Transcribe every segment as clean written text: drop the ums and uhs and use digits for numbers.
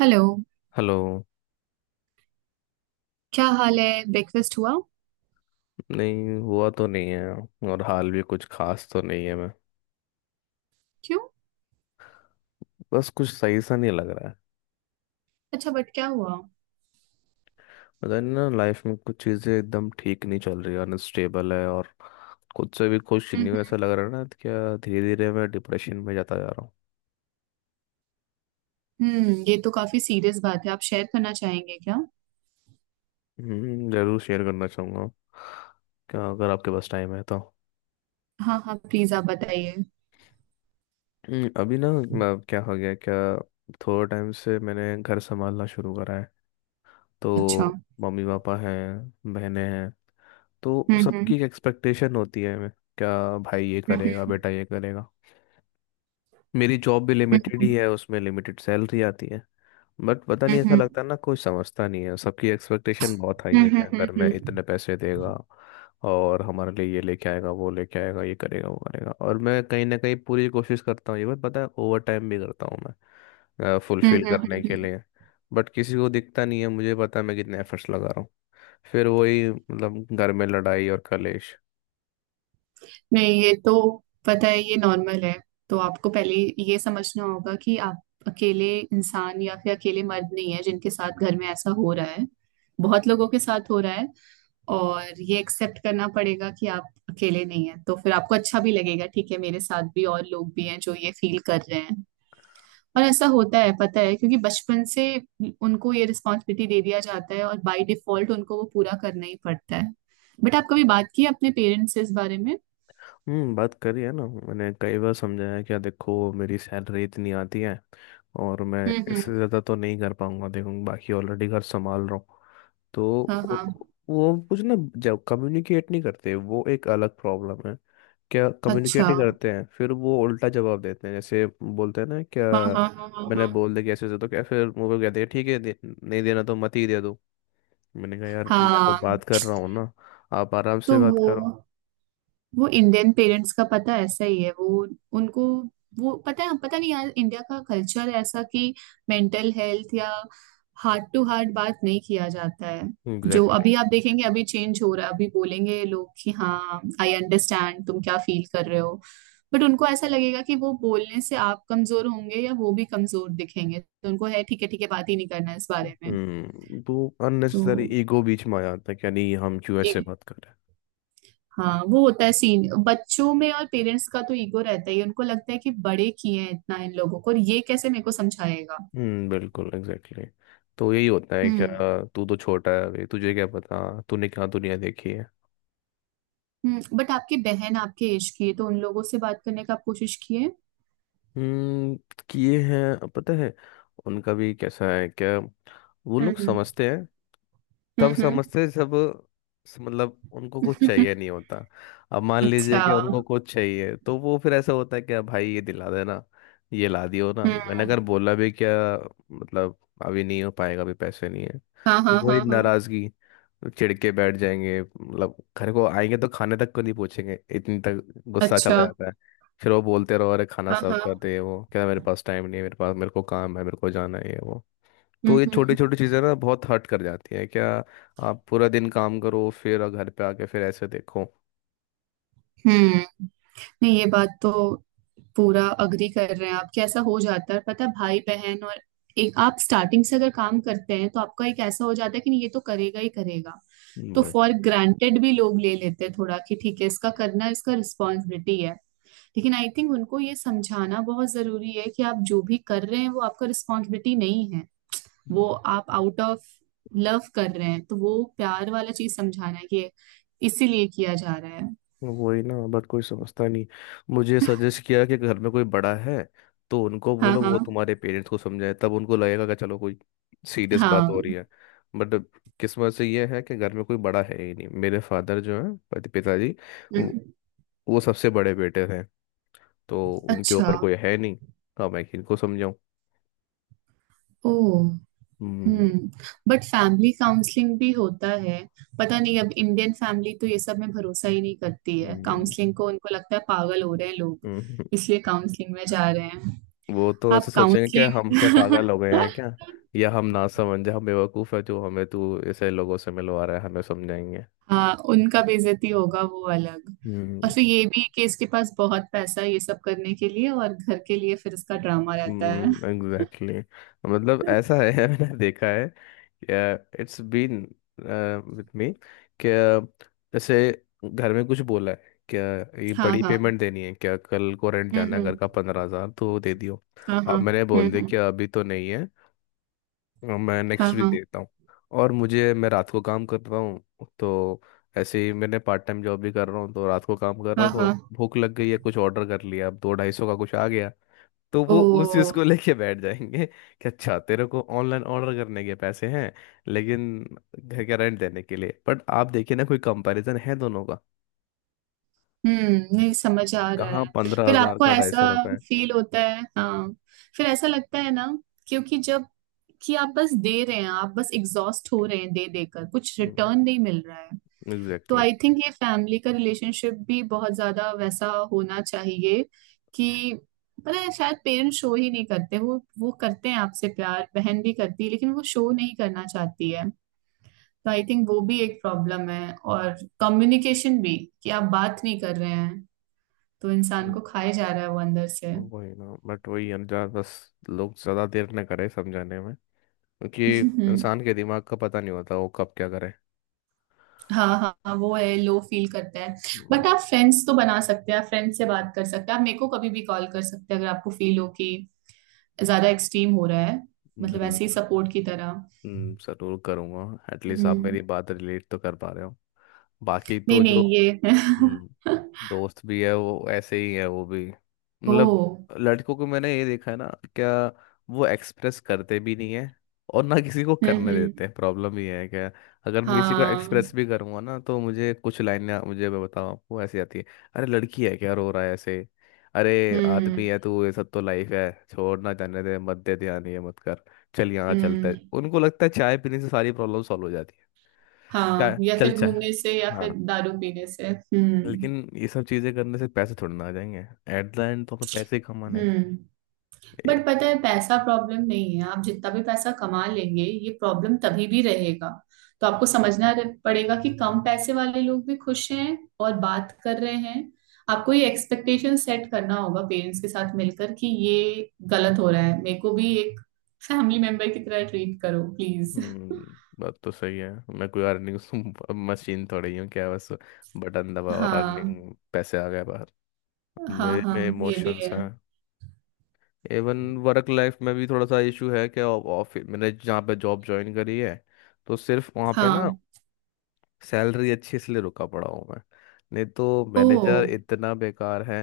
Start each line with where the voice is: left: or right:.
right: Hello.
left: Hello.
right: क्या हाल है? ब्रेकफास्ट हुआ?
left: नहीं हुआ तो नहीं है, और हाल भी कुछ खास तो नहीं है। मैं
right: क्यों?
left: बस कुछ सही सा नहीं लग रहा है।
right: अच्छा, बट क्या हुआ?
left: पता नहीं ना, लाइफ में कुछ चीज़ें एकदम ठीक नहीं चल रही, अनस्टेबल है। और खुद से भी खुश नहीं हूँ,
right: हम्म।
left: ऐसा लग रहा है ना, तो क्या धीरे धीरे मैं डिप्रेशन में जाता जा रहा हूँ।
right: हम्म। ये तो काफी सीरियस बात है। आप शेयर करना चाहेंगे क्या?
left: जरूर शेयर करना चाहूँगा क्या, अगर आपके पास टाइम है तो।
right: हाँ, हाँ, प्लीज आप बताइए।
left: अभी ना क्या हो गया क्या। थोड़े टाइम से मैंने घर संभालना शुरू करा है।
right: अच्छा।
left: तो मम्मी पापा हैं, बहनें हैं। तो
right: हम्म। हम्म।
left: सबकी एक्सपेक्टेशन होती है मैं क्या, भाई ये करेगा,
right: हम्म।
left: बेटा ये करेगा। मेरी जॉब भी लिमिटेड ही है, उसमें लिमिटेड सैलरी आती है। बट पता नहीं
right: हम्म।
left: ऐसा
right: हम्म।
left: लगता है ना, कोई समझता नहीं है। सबकी एक्सपेक्टेशन बहुत हाई
right: हम्म।
left: है
right: हम्म।
left: क्या,
right: हम्म। हम्म।
left: घर
right: हम्म।
left: में इतने
right: हम्म।
left: पैसे देगा, और हमारे लिए ये लेके आएगा, वो लेके आएगा, ये करेगा, वो करेगा। और मैं कहीं ना कहीं पूरी कोशिश करता हूँ, ये बात पता है, ओवर टाइम भी करता हूँ मैं
right: हम्म,
left: फुलफिल
right: हम्म, हम्म,
left: करने के
right: हम्म।
left: लिए। बट किसी को दिखता नहीं है, मुझे पता है मैं कितने एफर्ट्स लगा रहा हूँ। फिर वही मतलब, घर में लड़ाई और कलेश।
right: नहीं, ये तो पता है, ये नॉर्मल है। तो आपको पहले ये समझना होगा कि आप अकेले इंसान या फिर अकेले मर्द नहीं है जिनके साथ घर में ऐसा हो रहा है। बहुत लोगों के साथ हो रहा है। और ये एक्सेप्ट करना पड़ेगा कि आप अकेले नहीं हैं, तो फिर आपको अच्छा भी लगेगा। ठीक है, मेरे साथ भी और लोग भी हैं जो ये फील कर रहे हैं। और ऐसा होता है, पता है, क्योंकि बचपन से उनको ये रिस्पॉन्सिबिलिटी दे दिया जाता है और बाय डिफॉल्ट उनको वो पूरा करना ही पड़ता है। बट आप कभी बात की है अपने पेरेंट्स से इस बारे में?
left: हम्म, बात करी है ना, मैंने कई बार समझाया है कि देखो मेरी सैलरी इतनी आती है, और मैं
right: हम्म। हम्म।
left: इससे ज़्यादा तो नहीं कर पाऊंगा, देखो बाकी ऑलरेडी घर संभाल रहा हूँ। तो
right: हाँ,
left: वो
right: हाँ।
left: वो कुछ ना, जब कम्युनिकेट नहीं करते, वो एक अलग प्रॉब्लम है क्या, कम्युनिकेट
right: अच्छा।
left: नहीं करते हैं, फिर वो उल्टा जवाब देते हैं, जैसे बोलते हैं ना क्या,
right: हाँ, हाँ, हाँ, हाँ,
left: मैंने
right: हाँ,
left: बोल दिया कैसे से, तो क्या फिर वो लोग कहते हैं, ठीक है दे, नहीं देना तो मत ही दे दो। मैंने कहा यार, मैं तो
right: हाँ।
left: बात कर रहा हूँ ना, आप आराम से
right: तो
left: बात
right: वो
left: करो।
right: वो इंडियन पेरेंट्स का पता ऐसा ही है। वो उनको, वो पता है, पता नहीं यार, इंडिया का कल्चर ऐसा कि मेंटल हेल्थ या हार्ट टू हार्ट बात नहीं किया जाता है। जो
left: एग्जैक्टली।
right: अभी आप देखेंगे, अभी चेंज हो रहा है। अभी बोलेंगे लोग कि हाँ, आई अंडरस्टैंड तुम क्या फील कर रहे हो। बट उनको ऐसा लगेगा कि वो बोलने से आप कमजोर होंगे या वो भी कमजोर दिखेंगे, तो उनको है ठीक है, ठीक है, बात ही नहीं करना इस बारे में।
left: हम्म, तो
right: तो
left: अननेसेसरी ईगो बीच में आ जाता है कि नहीं, हम क्यों
right: ये
left: ऐसे बात कर रहे हैं।
right: हाँ, वो होता है सीन बच्चों में, और पेरेंट्स का तो ईगो रहता ही है। उनको लगता है कि बड़े किए हैं इतना इन लोगों को, और ये कैसे मेरे को समझाएगा।
left: हम्म, बिल्कुल एग्जैक्टली exactly। तो यही होता है क्या,
right: हम्म।
left: तू तो छोटा है अभी, तुझे क्या पता, तूने क्या दुनिया देखी है।
right: हम्म। बट आपकी बहन आपके एज की है, तो उन लोगों से बात करने का आप कोशिश किए?
left: हम्म, किए हैं पता है। उनका भी कैसा है क्या, वो लोग
right: हम्म।
left: समझते हैं,
right: हम्म।
left: तब
right: हम्म।
left: समझते सब। मतलब उनको कुछ
right: हम्म।
left: चाहिए नहीं होता। अब मान लीजिए
right: अच्छा।
left: कि उनको कुछ चाहिए, तो वो फिर ऐसा होता है कि "अब भाई ये दिला देना, ये ला दियो ना"।
right: हम्म।
left: मैंने अगर बोला भी क्या, मतलब अभी नहीं हो पाएगा, अभी पैसे नहीं है,
right: हाँ, हाँ,
left: वही
right: हाँ, हाँ।
left: नाराजगी। चिढ़ के बैठ जाएंगे, मतलब घर को आएंगे तो खाने तक को नहीं पूछेंगे, इतनी तक गुस्सा
right: अच्छा।
left: चला जाता है। फिर वो बोलते रहो अरे खाना
right: हाँ,
left: सर्व
right: हाँ।
left: कर दे, वो क्या मेरे पास टाइम नहीं है, मेरे पास, मेरे को काम है, मेरे को जाना है, ये वो। तो
right: हम्म।
left: ये छोटी
right: हम्म।
left: छोटी चीज़ें ना बहुत हर्ट कर जाती हैं क्या, आप पूरा दिन काम करो, फिर और घर पे आके फिर ऐसे देखो।
right: हम्म, नहीं, ये बात तो पूरा अग्री कर रहे हैं आप कि ऐसा हो जाता है। पता है, भाई बहन, और एक आप स्टार्टिंग से अगर काम करते हैं, तो आपका एक ऐसा हो जाता है कि नहीं ये तो करेगा ही करेगा। तो
left: वही,
right: फॉर ग्रांटेड भी लोग ले लेते हैं थोड़ा कि ठीक है, इसका करना, इसका रिस्पॉन्सिबिलिटी है। लेकिन आई थिंक उनको ये समझाना बहुत जरूरी है कि आप जो भी कर रहे हैं वो आपका रिस्पॉन्सिबिलिटी नहीं है। वो आप आउट ऑफ लव कर रहे हैं, तो वो प्यार वाला चीज समझाना है कि इसीलिए किया जा रहा है।
left: वही ना, बट कोई समझता नहीं। मुझे सजेस्ट किया कि घर में कोई बड़ा है तो उनको
right: हाँ,
left: बोलो, वो
right: हाँ,
left: तुम्हारे पेरेंट्स को समझाए, तब उनको लगेगा कि चलो कोई सीरियस बात हो
right: हाँ।
left: रही है। बट किस्मत से ये है कि घर में कोई बड़ा है ही नहीं। मेरे फादर जो है, पति पिताजी, वो
right: हम्म,
left: वो सबसे बड़े बेटे थे, तो उनके
right: अच्छा।
left: ऊपर कोई है नहीं। अब मैं किनको समझाऊं।
right: ओ। हम्म
left: हम्म,
right: बट फैमिली काउंसलिंग भी होता है। पता नहीं, अब इंडियन फैमिली तो ये सब में भरोसा ही नहीं करती है
left: हम्म,
right: काउंसलिंग को, उनको लगता है पागल हो रहे हैं लोग,
left: हम्म, हम्म।
right: इसलिए काउंसलिंग में जा रहे हैं।
left: वो तो
right: आप
left: ऐसे सोचेंगे कि हम क्या
right: काउंसलिंग
left: पागल हो गए हैं क्या, या हम ना समझ, हम बेवकूफ़ है, जो हमें तू ऐसे लोगों से मिलवा रहा है, हमें समझाएंगे।
right: हाँ, उनका बेइज्जती होगा वो अलग। और
left: हम्म।
right: फिर ये भी कि इसके पास बहुत पैसा है ये सब करने के लिए और घर के लिए, फिर इसका ड्रामा रहता है।
left: Exactly exactly। मतलब ऐसा है मैंने देखा है। इट्स बीन विथ मी क्या, जैसे घर में कुछ बोला है क्या, ये
right: हाँ,
left: बड़ी
right: हाँ।
left: पेमेंट देनी है क्या, कल को रेंट
right: हम्म।
left: जाना है घर का,
right: हम्म।
left: 15,000 तो दे दियो।
right: हाँ, हाँ।
left: अब मैंने
right: हम्म।
left: बोल दिया कि
right: हम्म।
left: अभी तो नहीं है, मैं
right: हाँ,
left: नेक्स्ट वीक
right: हाँ,
left: देखता हूँ। और मुझे, मैं रात को काम करता हूँ तो, ऐसे ही मैंने पार्ट टाइम जॉब भी कर रहा हूँ, तो रात को काम कर रहा
right: हाँ,
left: हूँ, तो
right: हाँ।
left: भूख लग गई है, कुछ ऑर्डर कर लिया, अब दो 250 का कुछ आ गया। तो
right: ओ।
left: वो उस चीज़ को लेके बैठ जाएंगे कि अच्छा, तेरे को ऑनलाइन ऑर्डर करने के पैसे हैं, लेकिन घर का रेंट देने के लिए? बट आप देखिए ना, कोई कंपैरिजन है दोनों का,
right: नहीं समझ आ रहा
left: कहाँ
right: है।
left: पंद्रह
right: फिर
left: हजार
right: आपको
left: का 250
right: ऐसा
left: रुपये।
right: फील होता है? हाँ, फिर ऐसा लगता है ना, क्योंकि जब कि आप बस दे रहे हैं, आप बस एग्जॉस्ट हो रहे हैं दे देकर, कुछ रिटर्न नहीं मिल रहा है। तो
left: एग्जैक्टली।
right: आई थिंक ये फैमिली का रिलेशनशिप भी बहुत ज्यादा वैसा होना चाहिए कि पता है, शायद पेरेंट्स शो ही नहीं करते, वो करते हैं आपसे प्यार, बहन भी करती है लेकिन वो शो नहीं करना चाहती है। तो आई थिंक वो भी एक प्रॉब्लम है, और कम्युनिकेशन भी, कि आप बात नहीं कर रहे हैं, तो इंसान को खाए जा रहा है वो अंदर से।
left: वही ना, बट वही अंजार बस, लोग ज़्यादा देर न करे समझाने में, क्योंकि
right: हम्म,
left: इंसान के दिमाग का पता नहीं होता, वो कब क्या करे।
right: हाँ, हाँ, हाँ, वो है लो फील करता है।
left: हम्म,
right: बट आप फ्रेंड्स तो बना सकते हैं, आप फ्रेंड्स से बात कर सकते हैं, आप मेरे को कभी भी कॉल कर सकते हैं अगर आपको फील हो कि ज्यादा एक्सट्रीम हो रहा है,
left: जी,
right: मतलब ऐसे ही सपोर्ट की तरह।
left: जरूर करूँगा। एटलीस्ट आप
right: हम्म।
left: मेरी बात रिलेट तो कर पा रहे हो, बाकी
right: नहीं,
left: तो जो।
right: नहीं,
left: हम्म।
right: ये
left: दोस्त भी है, वो ऐसे ही है, वो भी
right: ओ।
left: मतलब, लड़कों को मैंने ये देखा है ना क्या, वो एक्सप्रेस करते भी नहीं है, और ना किसी को
right: हम्म।
left: करने
right: हम्म।
left: देते हैं। प्रॉब्लम ये है क्या, अगर मैं किसी को
right: हाँ।
left: एक्सप्रेस भी करूंगा ना, तो मुझे कुछ लाइनें, मुझे मैं बताऊं आपको, ऐसी आती है: अरे लड़की है क्या, रो रहा है ऐसे, अरे
right: हम्म।
left: आदमी है तू, ये सब तो लाइफ है, छोड़ ना, जाने दे, मत दे ध्यान, ये मत कर, चल यहाँ चलते हैं।
right: हम्म।
left: उनको लगता है चाय पीने से सारी प्रॉब्लम सॉल्व हो जाती है।
right: हाँ,
left: चाय,
right: या
left: चल
right: फिर
left: चाय।
right: घूमने से या
left: हाँ,
right: फिर दारू पीने से। हम्म।
left: लेकिन ये सब चीजें करने से पैसे थोड़ी ना आ जाएंगे, एट द एंड तो हमें पैसे ही कमाने हैं।
right: हम्म
left: ए-
right: बट पता है पैसा प्रॉब्लम नहीं है, आप जितना भी पैसा कमा लेंगे ये प्रॉब्लम तभी भी रहेगा। तो आपको समझना पड़ेगा कि कम पैसे वाले लोग भी खुश हैं और बात कर रहे हैं। आपको ये एक्सपेक्टेशन सेट करना होगा पेरेंट्स के साथ मिलकर कि ये गलत हो रहा है, मेरे को भी एक फैमिली मेंबर की तरह ट्रीट करो प्लीज।
left: हम्म, बात तो सही है। मैं कोई अर्निंग मशीन थोड़ी हूँ क्या, बस बटन दबा और
right: हाँ,
left: अर्निंग पैसे आ गए बाहर।
right: हाँ।
left: मेरे
right: हाँ,
left: में
right: ये भी
left: इमोशंस
right: है।
left: हैं। इवन वर्क लाइफ में भी थोड़ा सा इशू है, कि ऑफिस मैंने जहाँ पे जॉब ज्वाइन करी है, तो सिर्फ वहाँ पे ना
right: हाँ।
left: सैलरी अच्छी इसलिए रुका पड़ा हूँ मैं, नहीं तो
right: ओ।
left: मैनेजर इतना बेकार है।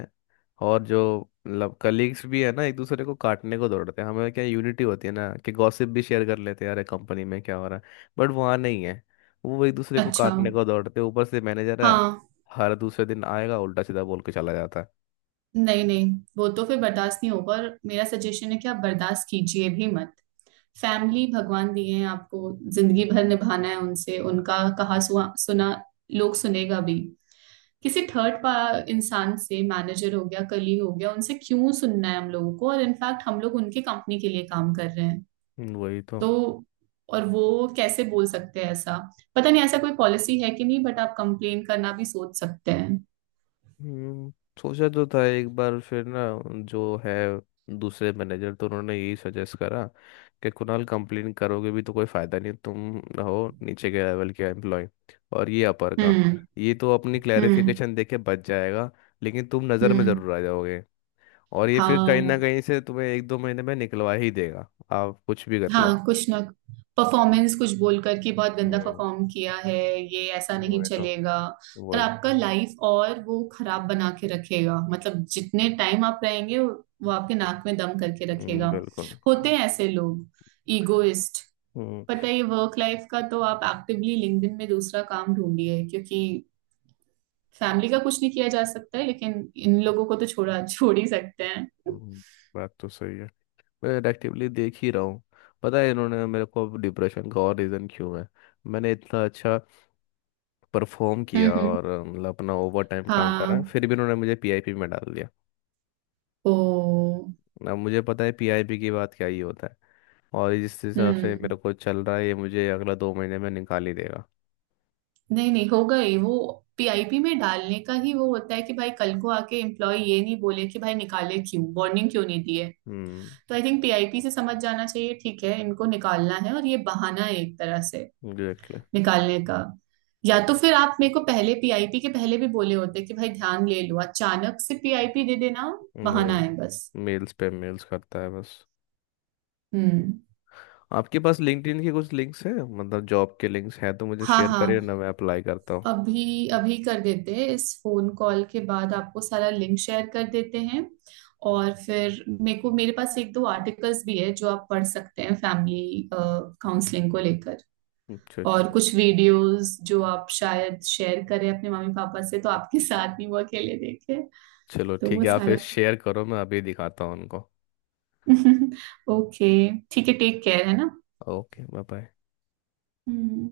left: और जो, मतलब कलीग्स भी है ना, एक दूसरे को काटने को दौड़ते हैं। हमें क्या यूनिटी होती है ना कि गॉसिप भी शेयर कर लेते हैं यार, कंपनी में क्या हो रहा है, बट वहाँ नहीं है। वो एक दूसरे को
right: अच्छा।
left: काटने को दौड़ते हैं, ऊपर से मैनेजर है,
right: हाँ।
left: हर दूसरे दिन आएगा, उल्टा सीधा बोल के चला जाता है।
right: नहीं, नहीं, वो तो फिर बर्दाश्त नहीं होगा, और मेरा सजेशन है कि आप बर्दाश्त कीजिए भी मत। फैमिली भगवान दिए हैं, आपको जिंदगी भर निभाना है उनसे, उनका कहा सुआ, सुना लोग सुनेगा भी, किसी थर्ड पा इंसान से, मैनेजर हो गया कली हो गया, उनसे क्यों सुनना है हम लोगों को, और इनफैक्ट हम लोग उनके कंपनी के लिए काम कर रहे हैं।
left: वही तो।
right: तो और वो कैसे बोल सकते हैं ऐसा? पता नहीं ऐसा कोई पॉलिसी है कि नहीं, बट आप कंप्लेन करना भी सोच सकते हैं।
left: हम्म, सोचा तो था एक बार, फिर ना जो है दूसरे मैनेजर, तो उन्होंने यही सजेस्ट करा कि कुणाल, कंप्लेन करोगे भी तो कोई फायदा नहीं, तुम हो नीचे के लेवल के एम्प्लॉय, और ये अपर का,
right: हम्म।
left: ये तो अपनी
right: हम्म।
left: क्लैरिफिकेशन दे के बच जाएगा, लेकिन तुम नज़र में
right: हम्म।
left: ज़रूर आ जाओगे, और ये फिर कहीं ना
right: हाँ,
left: कहीं से तुम्हें एक दो महीने में निकलवा ही देगा, आप कुछ भी कर लो।
right: हाँ, कुछ ना, परफॉर्मेंस कुछ बोल कर कि बहुत गंदा
left: हम्म,
right: परफॉर्म किया है, ये ऐसा नहीं
left: वही तो,
right: चलेगा। और
left: वही।
right: आपका लाइफ और वो खराब बना के रखेगा, मतलब जितने टाइम आप रहेंगे वो आपके नाक में दम करके रखेगा।
left: बिल्कुल।
right: होते हैं ऐसे लोग, ईगोइस्ट।
left: हम्म।
right: पता है, ये वर्क लाइफ का, तो आप एक्टिवली लिंक्डइन में दूसरा काम ढूंढिए, क्योंकि फैमिली का कुछ नहीं किया जा सकता है लेकिन इन लोगों को तो छोड़ा, छोड़ ही सकते हैं।
left: हम्म, बात तो सही है, मैं एक्टिवली देख ही रहा हूँ। पता है इन्होंने मेरे को डिप्रेशन का और रीज़न क्यों है, मैंने इतना अच्छा परफॉर्म
right: हम्म।
left: किया
right: हम्म।
left: और मतलब अपना ओवर टाइम काम
right: हाँ।
left: करा, फिर भी इन्होंने मुझे पीआईपी में डाल दिया।
right: ओ।
left: अब मुझे पता है पीआईपी की बात क्या ही होता है, और जिस हिसाब से
right: हम्म
left: मेरे को चल रहा है, ये मुझे अगला 2 महीने में निकाल ही देगा।
right: नहीं, नहीं होगा ही वो। पीआईपी में डालने का ही वो होता है कि भाई कल को आके एम्प्लॉय ये नहीं बोले कि भाई निकाले क्यों, वार्निंग क्यों नहीं दी है।
left: हम्म।
right: तो आई थिंक पीआईपी से समझ जाना चाहिए, ठीक है इनको निकालना है और ये बहाना है एक तरह से
left: एग्जैक्टली।
right: निकालने का। या तो फिर आप मेरे को पहले, पीआईपी के पहले भी बोले होते कि भाई ध्यान ले लो, अचानक से पीआईपी दे देना बहाना
left: वही,
right: है बस।
left: मेल्स पे मेल्स करता है बस।
right: हम्म।
left: आपके पास लिंक्डइन के कुछ लिंक्स हैं, मतलब जॉब के लिंक्स हैं, तो मुझे
right: हाँ,
left: शेयर करिए
right: हाँ,
left: ना, मैं अप्लाई करता हूँ।
right: अभी अभी कर देते हैं। इस फोन कॉल के बाद आपको सारा लिंक शेयर कर देते हैं। और फिर मेरे को, मेरे पास एक दो आर्टिकल्स भी है जो आप पढ़ सकते हैं फैमिली काउंसलिंग को लेकर,
left: अच्छा
right: और
left: अच्छा।
right: कुछ वीडियोस जो आप शायद शेयर करें अपने मम्मी पापा से, तो आपके साथ नहीं वो अकेले देखे।
left: चलो
right: तो
left: ठीक
right: वो
left: है, आप फिर
right: सारा
left: शेयर करो, मैं अभी दिखाता हूँ उनको।
right: ओके, ठीक है, टेक केयर है ना।
left: Okay, bye bye.
right: हम्म।